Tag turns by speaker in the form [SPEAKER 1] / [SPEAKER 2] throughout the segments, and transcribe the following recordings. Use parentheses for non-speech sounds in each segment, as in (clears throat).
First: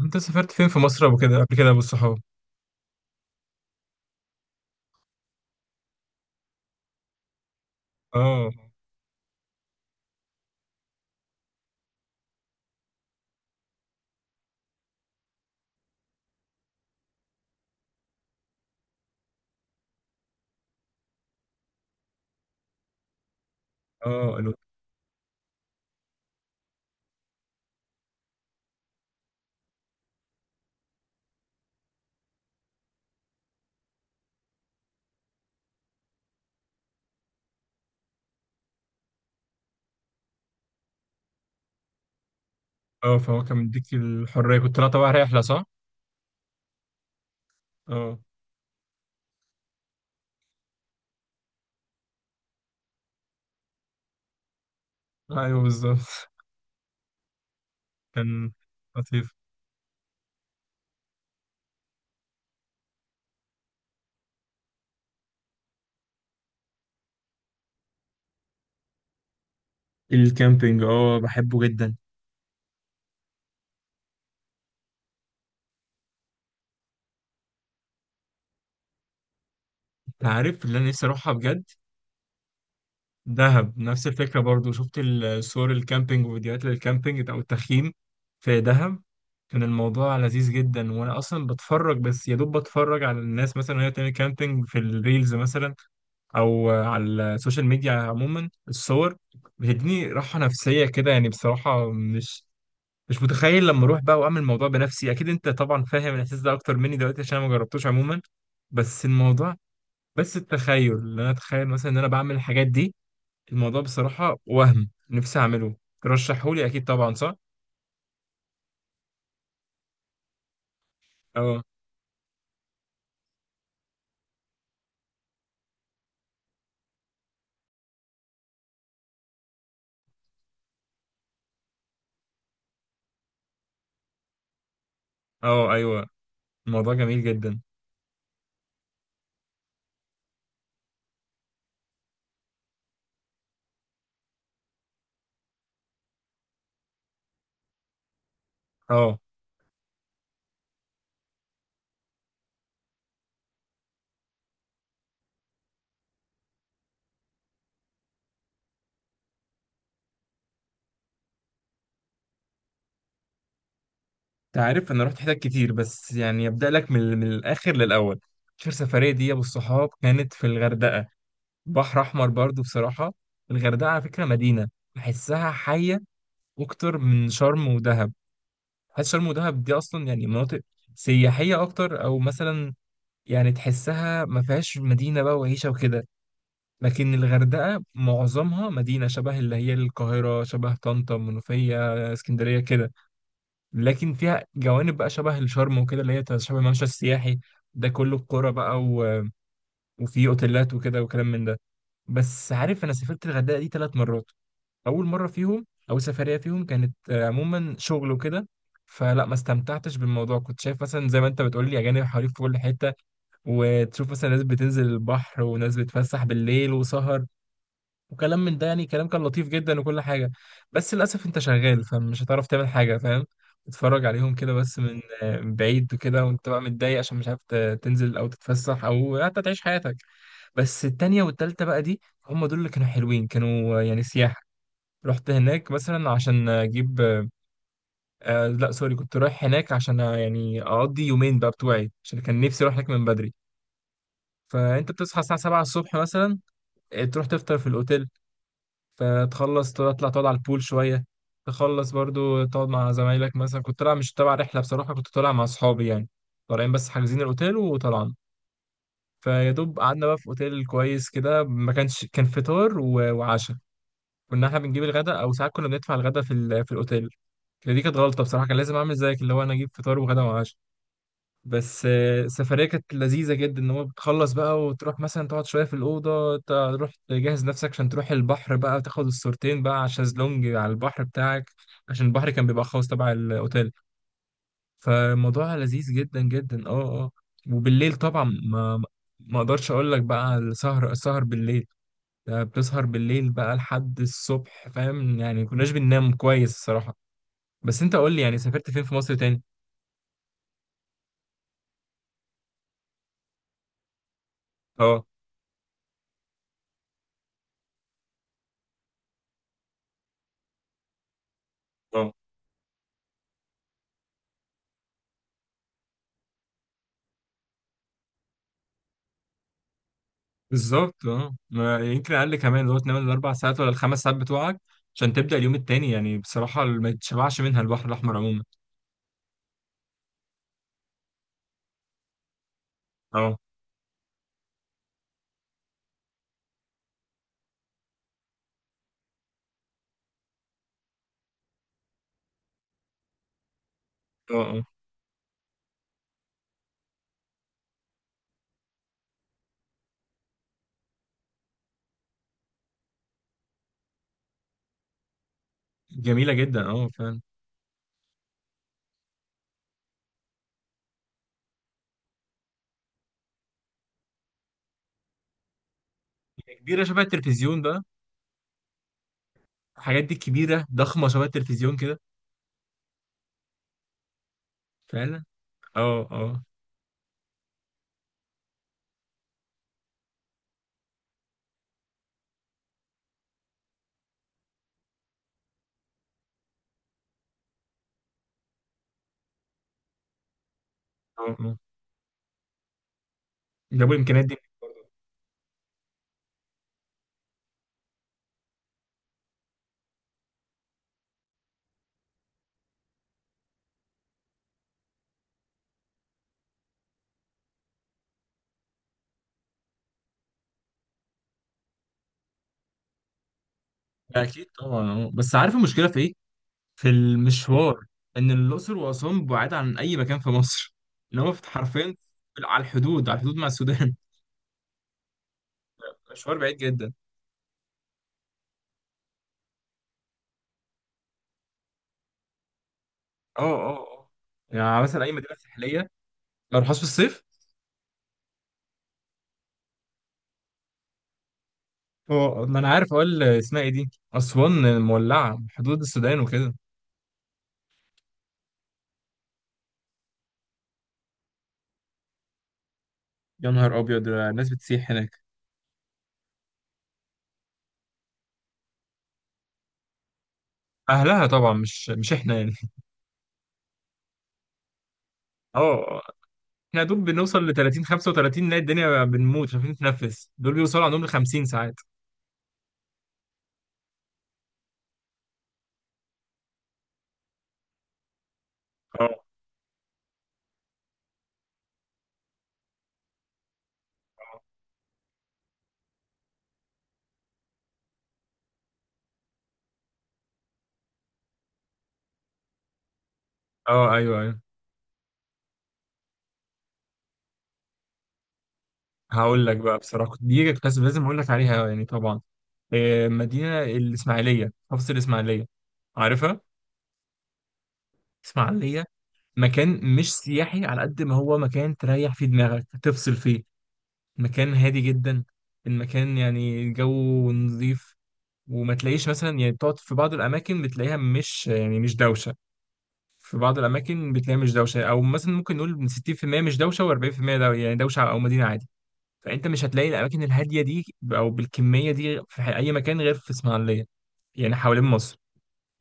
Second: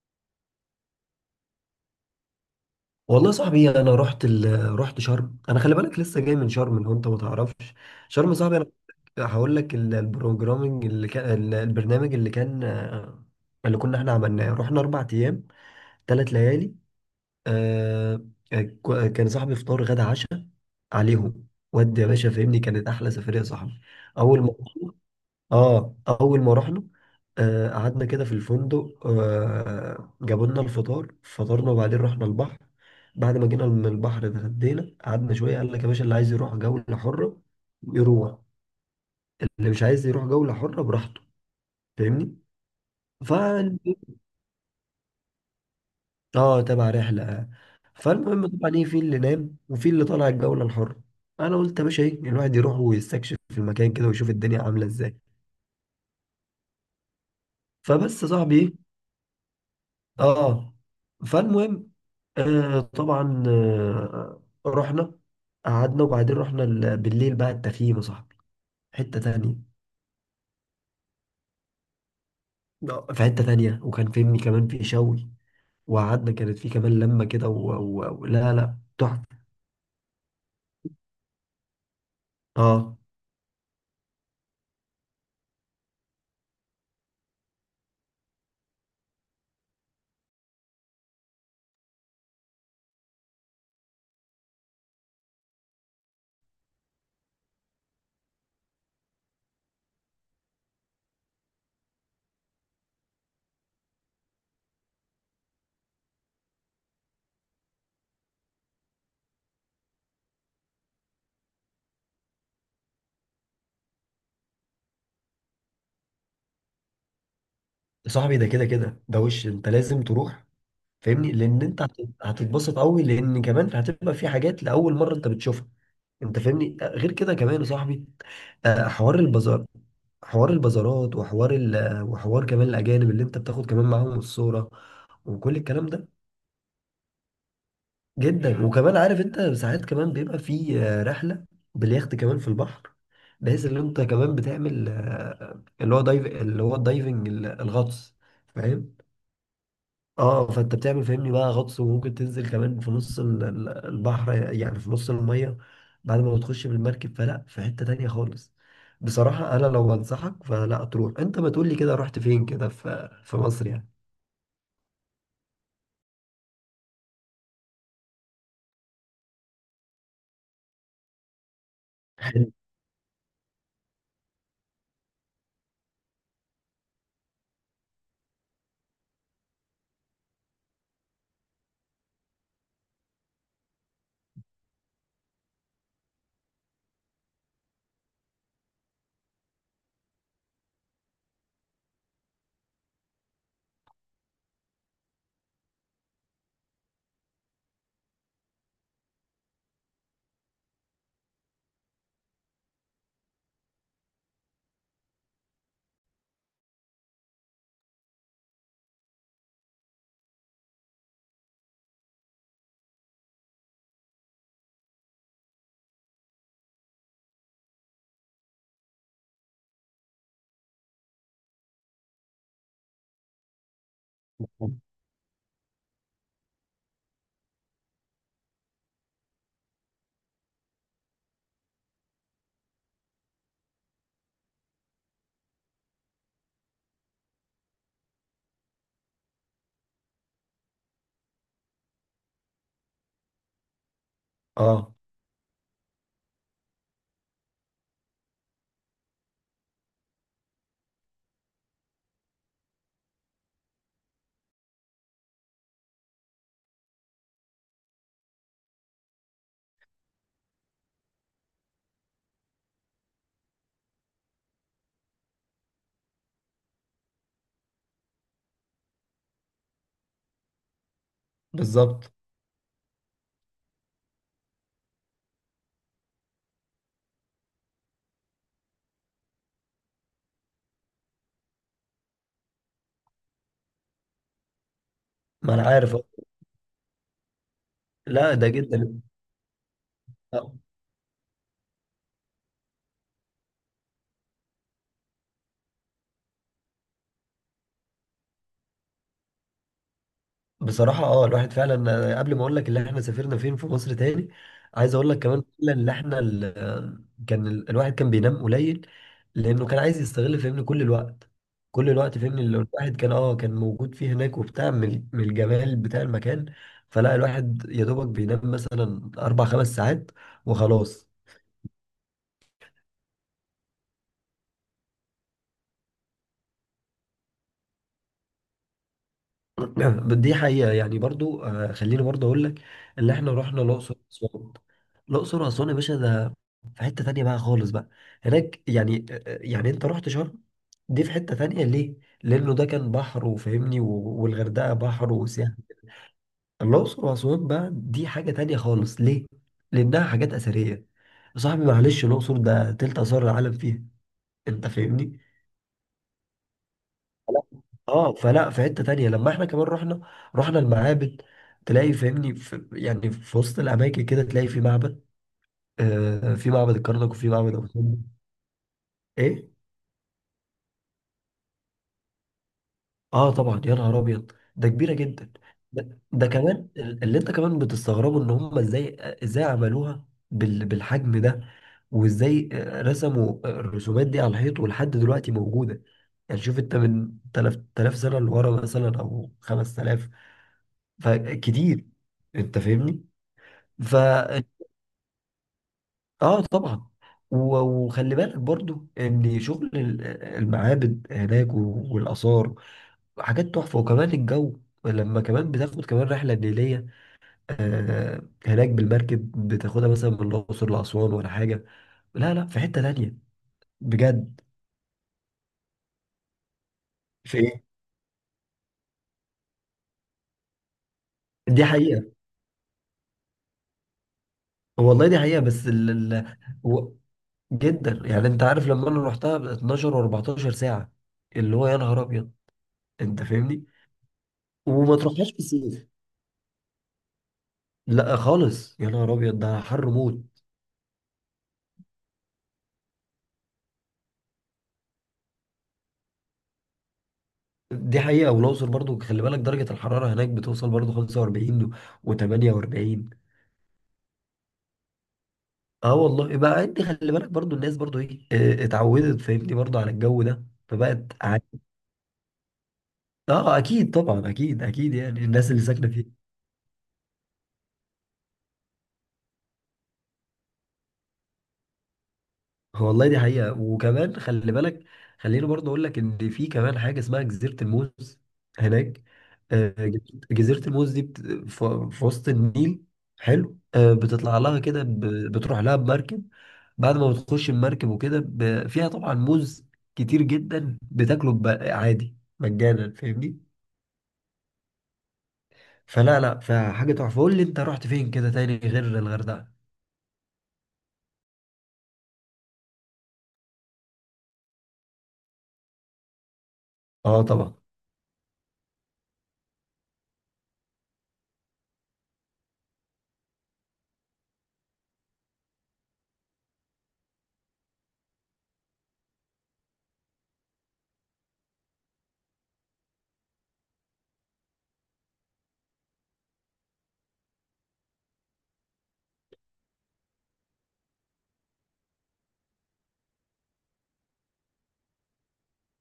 [SPEAKER 1] انت سافرت فين في مصر ابو كده قبل كده ابو الصحاب؟
[SPEAKER 2] والله يا صاحبي، انا رحت شرم. انا خلي بالك لسه جاي من شرم لو انت ما تعرفش شرم يا
[SPEAKER 1] اه،
[SPEAKER 2] صاحبي. انا هقول لك ال- البروجرامنج اللي كان البرنامج اللي كان، اللي كنا احنا عملناه، رحنا 4 ايام 3 ليالي. آه... كان صاحبي فطار غدا عشاء عليهم. ودي يا باشا فهمني كانت احلى سفريه يا صاحبي.
[SPEAKER 1] اه،
[SPEAKER 2] اول ما اه اول ما رحنا، قعدنا كده في الفندق، جابوا لنا الفطار، فطرنا وبعدين رحنا البحر. بعد ما جينا من البحر اتغدينا، قعدنا شويه، قال لك يا باشا اللي عايز يروح جوله حره يروح، اللي مش عايز يروح جوله حره براحته، فاهمني؟
[SPEAKER 1] اه،
[SPEAKER 2] ف
[SPEAKER 1] فهو كان مديك الحريه، كنت طالع طبعا رحله، صح؟
[SPEAKER 2] اه تبع رحله.
[SPEAKER 1] اه،
[SPEAKER 2] فالمهم طبعا ايه، في اللي نام وفي اللي طالع الجوله الحره. انا قلت يا باشا ايه، الواحد يروح ويستكشف في المكان كده ويشوف الدنيا عامله ازاي.
[SPEAKER 1] ايوه، بالظبط. (laughs)
[SPEAKER 2] فبس يا
[SPEAKER 1] كان
[SPEAKER 2] صاحبي ايه.
[SPEAKER 1] لطيف.
[SPEAKER 2] اه فالمهم طبعا، رحنا قعدنا وبعدين رحنا بالليل بقى التخييم يا صاحبي، حتة تانية.
[SPEAKER 1] الكامبينج، اه، بحبه جدا.
[SPEAKER 2] في حتة تانية، وكان فهمني كمان في شوي. وقعدنا كانت في كمان لمة كده و لا لا، تحفة.
[SPEAKER 1] انت عارف اللي انا نفسي اروحها بجد؟
[SPEAKER 2] اه
[SPEAKER 1] دهب، نفس الفكره برضو. شفت صور الكامبينج وفيديوهات للكامبينج او التخييم في دهب، كان الموضوع لذيذ جدا. وانا اصلا بتفرج، بس يا دوب بتفرج على الناس مثلا وهي بتعمل كامبينج في الريلز مثلا، او على السوشيال ميديا عموما. الصور بتديني راحه نفسيه كده، يعني بصراحه مش متخيل لما اروح بقى واعمل الموضوع بنفسي. اكيد انت طبعا فاهم الاحساس ده اكتر مني دلوقتي عشان انا ما جربتوش عموما. بس الموضوع بس التخيل، ان انا اتخيل مثلا ان انا بعمل الحاجات دي، الموضوع بصراحه وهم نفسي اعمله. ترشحهولي اكيد طبعا، صح؟
[SPEAKER 2] يا صاحبي، ده كده كده، ده وش انت لازم تروح، فاهمني؟
[SPEAKER 1] اه،
[SPEAKER 2] لان انت هتتبسط قوي، لان كمان هتبقى في حاجات لاول مرة انت بتشوفها. انت فاهمني؟ غير كده كمان يا صاحبي، حوار البازار، حوار البازارات، وحوار كمان الاجانب اللي انت بتاخد كمان معاهم الصورة وكل
[SPEAKER 1] اه،
[SPEAKER 2] الكلام ده.
[SPEAKER 1] ايوه، الموضوع جميل جدا،
[SPEAKER 2] جدا. وكمان عارف انت ساعات كمان بيبقى في رحلة باليخت كمان في البحر، بحيث ان انت كمان بتعمل اللي هو الدايفنج، الغطس، فاهم؟
[SPEAKER 1] اه.
[SPEAKER 2] اه فانت بتعمل فاهمني بقى غطس، وممكن تنزل كمان في نص البحر، يعني في نص المية بعد ما بتخش بالمركب. فلا، في حتة تانية خالص. بصراحة انا لو بنصحك، فلا تروح. انت ما تقولي كده رحت فين كده في مصر يعني.
[SPEAKER 1] انت عارف انا رحت حتت كتير بس يعني ابدا لك من الاخر للاول. اخر سفريه دي والصحاب كانت في الغردقه، بحر احمر
[SPEAKER 2] حلو.
[SPEAKER 1] برضو بصراحه. الغردقه على فكره مدينه، بحسها حيه اكتر من شرم ودهب. حاسس شرم ودهب دي اصلا يعني مناطق سياحيه اكتر، او مثلا يعني تحسها ما فيهاش مدينه بقى وعيشه وكده. لكن الغردقه معظمها مدينه شبه اللي هي القاهره، شبه طنطا، منوفيه، اسكندريه كده. لكن فيها جوانب بقى شبه الشرم وكده، اللي هي شبه الممشى السياحي ده كله، القرى بقى وفي اوتيلات وكده وكلام من ده. بس عارف، انا سافرت الغردقه دي ثلاث مرات. اول مره فيهم او سفريه فيهم كانت عموما شغل وكده، فلا ما استمتعتش بالموضوع. كنت شايف مثلا زي ما انت بتقول لي اجانب حواليك في كل حته، وتشوف مثلا ناس بتنزل البحر وناس بتفسح بالليل وسهر وكلام من ده، يعني كلام كان لطيف جدا وكل حاجة. بس للأسف أنت شغال فمش هتعرف تعمل حاجة، فاهم؟ تتفرج عليهم كده بس من بعيد وكده، وأنت بقى متضايق عشان مش عارف تنزل أو تتفسح أو حتى تعيش حياتك. بس التانية والتالتة بقى دي، هم دول اللي كانوا حلوين، كانوا يعني سياحة. رحت هناك مثلا عشان أجيب، لا، سوري، كنت رايح هناك عشان يعني أقضي يومين بقى بتوعي عشان كان نفسي أروح هناك من بدري. فأنت
[SPEAKER 2] اه،
[SPEAKER 1] بتصحى الساعة 7 الصبح مثلا، تروح تفطر في الأوتيل، فتخلص تطلع تقعد على البول شوية، تخلص برضو تقعد مع زمايلك. مثلا كنت طالع مش تبع رحلة، بصراحة كنت طالع مع أصحابي يعني، طالعين بس حاجزين الأوتيل وطلعنا. فيا دوب قعدنا بقى في أوتيل كويس كده، ما كانش كان فطار وعشاء. كنا احنا بنجيب الغداء، أو ساعات كنا بندفع الغداء في الأوتيل. دي كانت غلطة بصراحة، كان لازم أعمل زيك اللي هو أنا أجيب فطار وغدا وعشاء. بس
[SPEAKER 2] بالظبط.
[SPEAKER 1] السفرية كانت لذيذة جدا، ان هو بتخلص بقى وتروح مثلا تقعد شوية في الأوضة، تروح تجهز نفسك عشان تروح البحر بقى وتاخد الصورتين بقى على الشازلونج على البحر بتاعك، عشان البحر كان بيبقى خاص تبع الأوتيل.
[SPEAKER 2] ما
[SPEAKER 1] فالموضوع
[SPEAKER 2] انا
[SPEAKER 1] لذيذ
[SPEAKER 2] عارف.
[SPEAKER 1] جدا جدا. اه، اه، وبالليل طبعا
[SPEAKER 2] لا، ده
[SPEAKER 1] ما
[SPEAKER 2] جدا.
[SPEAKER 1] ما اقدرش اقول لك بقى على السهر. السهر بالليل ده بتسهر بالليل بقى لحد الصبح، فاهم يعني، كناش بننام كويس الصراحة. بس انت قول لي يعني، سافرت فين في مصر تاني؟
[SPEAKER 2] بصراحة، الواحد فعلا، قبل ما اقول لك اللي احنا سافرنا فين في مصر تاني، عايز
[SPEAKER 1] اه،
[SPEAKER 2] اقول لك كمان فعلا اللي احنا كان الواحد كان بينام قليل، لانه كان عايز يستغل فهمني كل الوقت، كل
[SPEAKER 1] آه.
[SPEAKER 2] الوقت، فهمني اللي الواحد كان موجود فيه هناك، وبتاع من الجمال بتاع المكان. فلا الواحد يا دوبك بينام مثلا اربع خمس ساعات
[SPEAKER 1] بالظبط.
[SPEAKER 2] وخلاص.
[SPEAKER 1] اه، يمكن اقل كمان، اللي هو تنام الاربع ساعات ولا الخمس ساعات بتوعك عشان تبدا اليوم التاني، يعني بصراحه ما تشبعش منها. البحر الاحمر عموما.
[SPEAKER 2] (clears throat) دي حقيقة، يعني برضو، خليني برضو أقول لك اللي إحنا
[SPEAKER 1] اه،
[SPEAKER 2] رحنا الأقصر وأسوان. الأقصر وأسوان يا باشا ده في حتة تانية بقى خالص بقى هناك، يعني يعني أنت رحت شرم، دي في حتة تانية ليه؟ لأنه ده كان بحر وفاهمني،
[SPEAKER 1] اه، اه،
[SPEAKER 2] والغردقة بحر وسياحة. الأقصر وأسوان بقى دي حاجة تانية خالص، ليه؟ لأنها حاجات أثرية. يا صاحبي معلش، الأقصر ده تلت آثار العالم فيها. أنت فاهمني؟
[SPEAKER 1] جميله جدا، اه، فعلا.
[SPEAKER 2] فلا- اه فلا في حتة تانية لما احنا كمان رحنا المعابد، تلاقي فاهمني في، يعني في وسط الاماكن كده، تلاقي في معبد. في معبد
[SPEAKER 1] كبيره شبه
[SPEAKER 2] الكرنك، وفي معبد
[SPEAKER 1] التلفزيون
[SPEAKER 2] ابو
[SPEAKER 1] بقى.
[SPEAKER 2] سمبل. ايه.
[SPEAKER 1] الحاجات دي كبيره ضخمه شبه التلفزيون كده.
[SPEAKER 2] اه طبعا، يا نهار ابيض ده كبيرة
[SPEAKER 1] فعلا.
[SPEAKER 2] جدا. ده,
[SPEAKER 1] اه،
[SPEAKER 2] ده
[SPEAKER 1] اه،
[SPEAKER 2] كمان اللي انت كمان بتستغربه، ان هم ازاي عملوها بالحجم ده، وازاي رسموا الرسومات دي على الحيط، ولحد دلوقتي موجودة. يعني شوف انت من 3000 سنة لورا مثلا او 5000،
[SPEAKER 1] اه، اه،
[SPEAKER 2] فكتير، انت فاهمني.
[SPEAKER 1] جابوا
[SPEAKER 2] ف
[SPEAKER 1] الامكانيات دي.
[SPEAKER 2] اه طبعا، وخلي بالك برضو ان شغل المعابد هناك والاثار حاجات تحفه، وكمان الجو لما كمان بتاخد كمان رحله نيليه هناك بالمركب، بتاخدها مثلا من الاقصر لاسوان ولا حاجه. لا لا، في حته تانيه بجد.
[SPEAKER 1] اكيد طبعا. اه، بس عارف المشكله في ايه؟ في
[SPEAKER 2] في ايه؟
[SPEAKER 1] المشوار. ان الاقصر واسوان بعاد عن اي مكان في مصر. ان هو
[SPEAKER 2] دي
[SPEAKER 1] حرفيا
[SPEAKER 2] حقيقه.
[SPEAKER 1] على الحدود مع السودان.
[SPEAKER 2] والله دي حقيقه، بس
[SPEAKER 1] (laughs) مشوار بعيد جدا.
[SPEAKER 2] و- جدا، يعني انت عارف لما انا رحتها 12 و14 ساعه، اللي هو يا نهار ابيض. انت
[SPEAKER 1] اه،
[SPEAKER 2] فاهمني؟
[SPEAKER 1] اه، اه، يعني
[SPEAKER 2] وما
[SPEAKER 1] مثلا اي
[SPEAKER 2] تروحهاش
[SPEAKER 1] مدينه
[SPEAKER 2] في الصيف.
[SPEAKER 1] ساحليه، لو رحت في الصيف.
[SPEAKER 2] لا خالص، يا نهار ابيض، ده حر موت.
[SPEAKER 1] اه، ما انا عارف، اقول اسمها ايه دي، اسوان مولعه، حدود السودان وكده.
[SPEAKER 2] دي حقيقة، والأقصر برضو خلي بالك درجة الحرارة هناك بتوصل برضو 45 و48.
[SPEAKER 1] يا نهار ابيض، ده الناس بتسيح هناك.
[SPEAKER 2] اه والله بقى، انت خلي بالك برضو، الناس برضو ايه، اتعودت فاهمني برضو على الجو ده، فبقت
[SPEAKER 1] اهلها طبعا، مش احنا يعني.
[SPEAKER 2] اه، اكيد طبعا، اكيد اكيد، يعني الناس اللي
[SPEAKER 1] اه،
[SPEAKER 2] ساكنة
[SPEAKER 1] اه.
[SPEAKER 2] فيه.
[SPEAKER 1] احنا يا دوب بنوصل ل 30 35 نلاقي الدنيا بنموت مش عارفين نتنفس، دول بيوصلوا عندهم ل 50 ساعات.
[SPEAKER 2] والله دي حقيقة، وكمان خلي بالك، خليني برضه أقول لك إن في كمان حاجة اسمها جزيرة الموز هناك.
[SPEAKER 1] اه،
[SPEAKER 2] آه، جزيرة الموز دي في وسط النيل، حلو. بتطلع لها كده، بتروح لها بمركب بعد ما بتخش المركب وكده، فيها طبعا موز كتير جدا بتاكله عادي مجانا، فاهمني.
[SPEAKER 1] اه، ايوه، ايوه.
[SPEAKER 2] فلا لا، فحاجة تحفة. قول لي أنت رحت فين كده تاني غير
[SPEAKER 1] هقول
[SPEAKER 2] الغردقة.
[SPEAKER 1] لك بقى بصراحه، دي كنت لازم اقول لك عليها يعني طبعا. مدينه الاسماعيليه، محافظه الاسماعيليه، عارفها؟
[SPEAKER 2] اه طبعا،
[SPEAKER 1] اسماعيليه، مكان مش سياحي على قد ما هو مكان تريح فيه دماغك، تفصل فيه. مكان هادي جدا. المكان يعني الجو نظيف. وما تلاقيش مثلا يعني بتقعد في بعض الأماكن، بتلاقيها مش دوشة. في بعض الأماكن بتلاقيها مش دوشة، أو مثلا ممكن نقول من 60% مش دوشة و40% دو، يعني دوشة أو مدينة عادي. فأنت مش هتلاقي الأماكن الهادية دي أو بالكمية دي في أي مكان غير في إسماعيلية يعني، حوالين مصر.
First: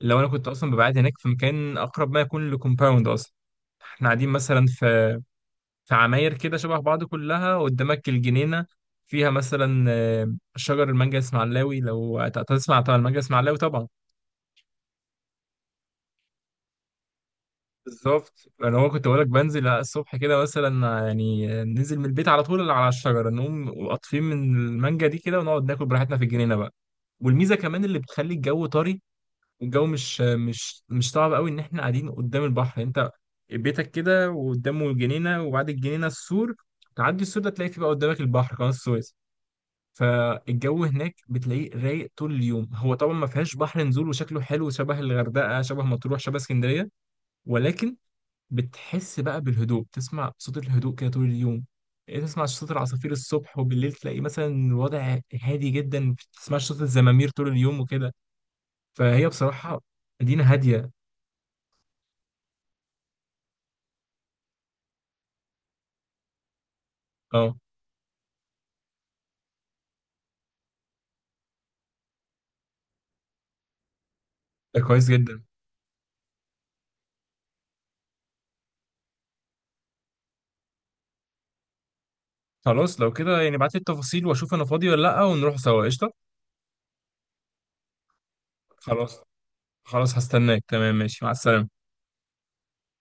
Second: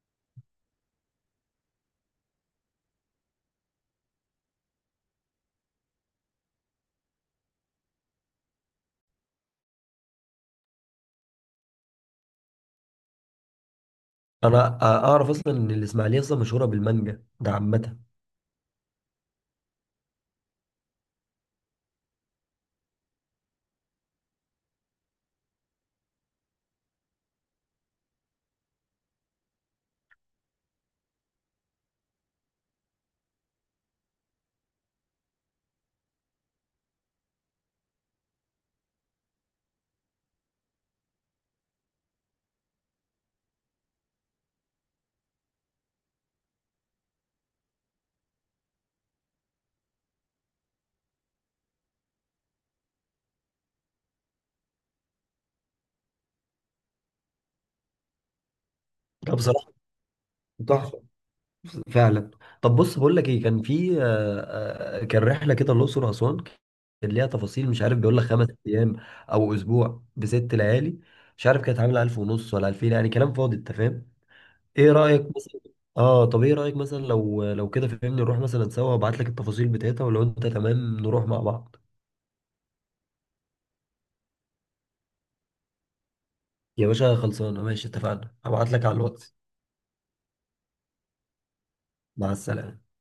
[SPEAKER 1] لو أنا كنت أصلا ببعد هناك، في مكان أقرب ما يكون لكومباوند أصلا. احنا قاعدين مثلا في عماير كده شبه بعض كلها، قدامك الجنينة، فيها مثلا شجر المانجا اسماعيلاوي. لو تسمع طبعا المانجا اسماعيلاوي طبعا.
[SPEAKER 2] انا اعرف اصلا ان الاسماعيليه اصلا مشهوره بالمانجا، ده عامه.
[SPEAKER 1] بالظبط. انا هو كنت بقولك بنزل الصبح كده مثلا، ننزل من البيت على طول على الشجرة، نقوم قاطفين من المانجا دي كده ونقعد ناكل براحتنا في الجنينة بقى. والميزة كمان اللي بتخلي الجو طري، والجو مش صعب قوي، ان احنا قاعدين قدام البحر. انت بيتك كده وقدامه الجنينة وبعد الجنينة السور، تعدي السور ده تلاقي فيه بقى قدامك البحر، قناة السويس. فالجو هناك بتلاقيه رايق طول اليوم. هو طبعا ما فيهاش بحر نزول، وشكله حلو شبه الغردقه شبه مطروح شبه اسكندريه، ولكن بتحس بقى بالهدوء، تسمع صوت الهدوء كده طول اليوم. تسمع صوت العصافير الصبح، وبالليل تلاقي مثلا الوضع هادي جدا، ما بتسمعش صوت الزمامير طول اليوم وكده. فهي
[SPEAKER 2] ده بصراحه
[SPEAKER 1] بصراحه مدينه هاديه.
[SPEAKER 2] تحفة فعلا. طب بص، بقول لك ايه، كان في كان رحلة كده الأقصر وأسوان، كان ليها
[SPEAKER 1] اه،
[SPEAKER 2] تفاصيل. مش عارف بيقول لك 5 أيام أو أسبوع بست ليالي. مش عارف كانت عاملة ألف ونص ولا ألفين، يعني كلام فاضي. أنت فاهم؟
[SPEAKER 1] ده
[SPEAKER 2] إيه
[SPEAKER 1] كويس
[SPEAKER 2] رأيك
[SPEAKER 1] جدا.
[SPEAKER 2] مثلا؟ طب إيه رأيك مثلا لو كده فهمني، نروح مثلا سوا وأبعت لك التفاصيل بتاعتها، ولو أنت تمام نروح مع بعض
[SPEAKER 1] خلاص، لو كده يعني ابعت لي التفاصيل واشوف انا فاضي ولا لا، ونروح سوا قشطه.
[SPEAKER 2] يا باشا. خلصانة ماشي، اتفقنا، هبعت لك على
[SPEAKER 1] خلاص،
[SPEAKER 2] الواتس.
[SPEAKER 1] خلاص، هستناك تمام، ماشي، مع السلامه.
[SPEAKER 2] مع السلامة.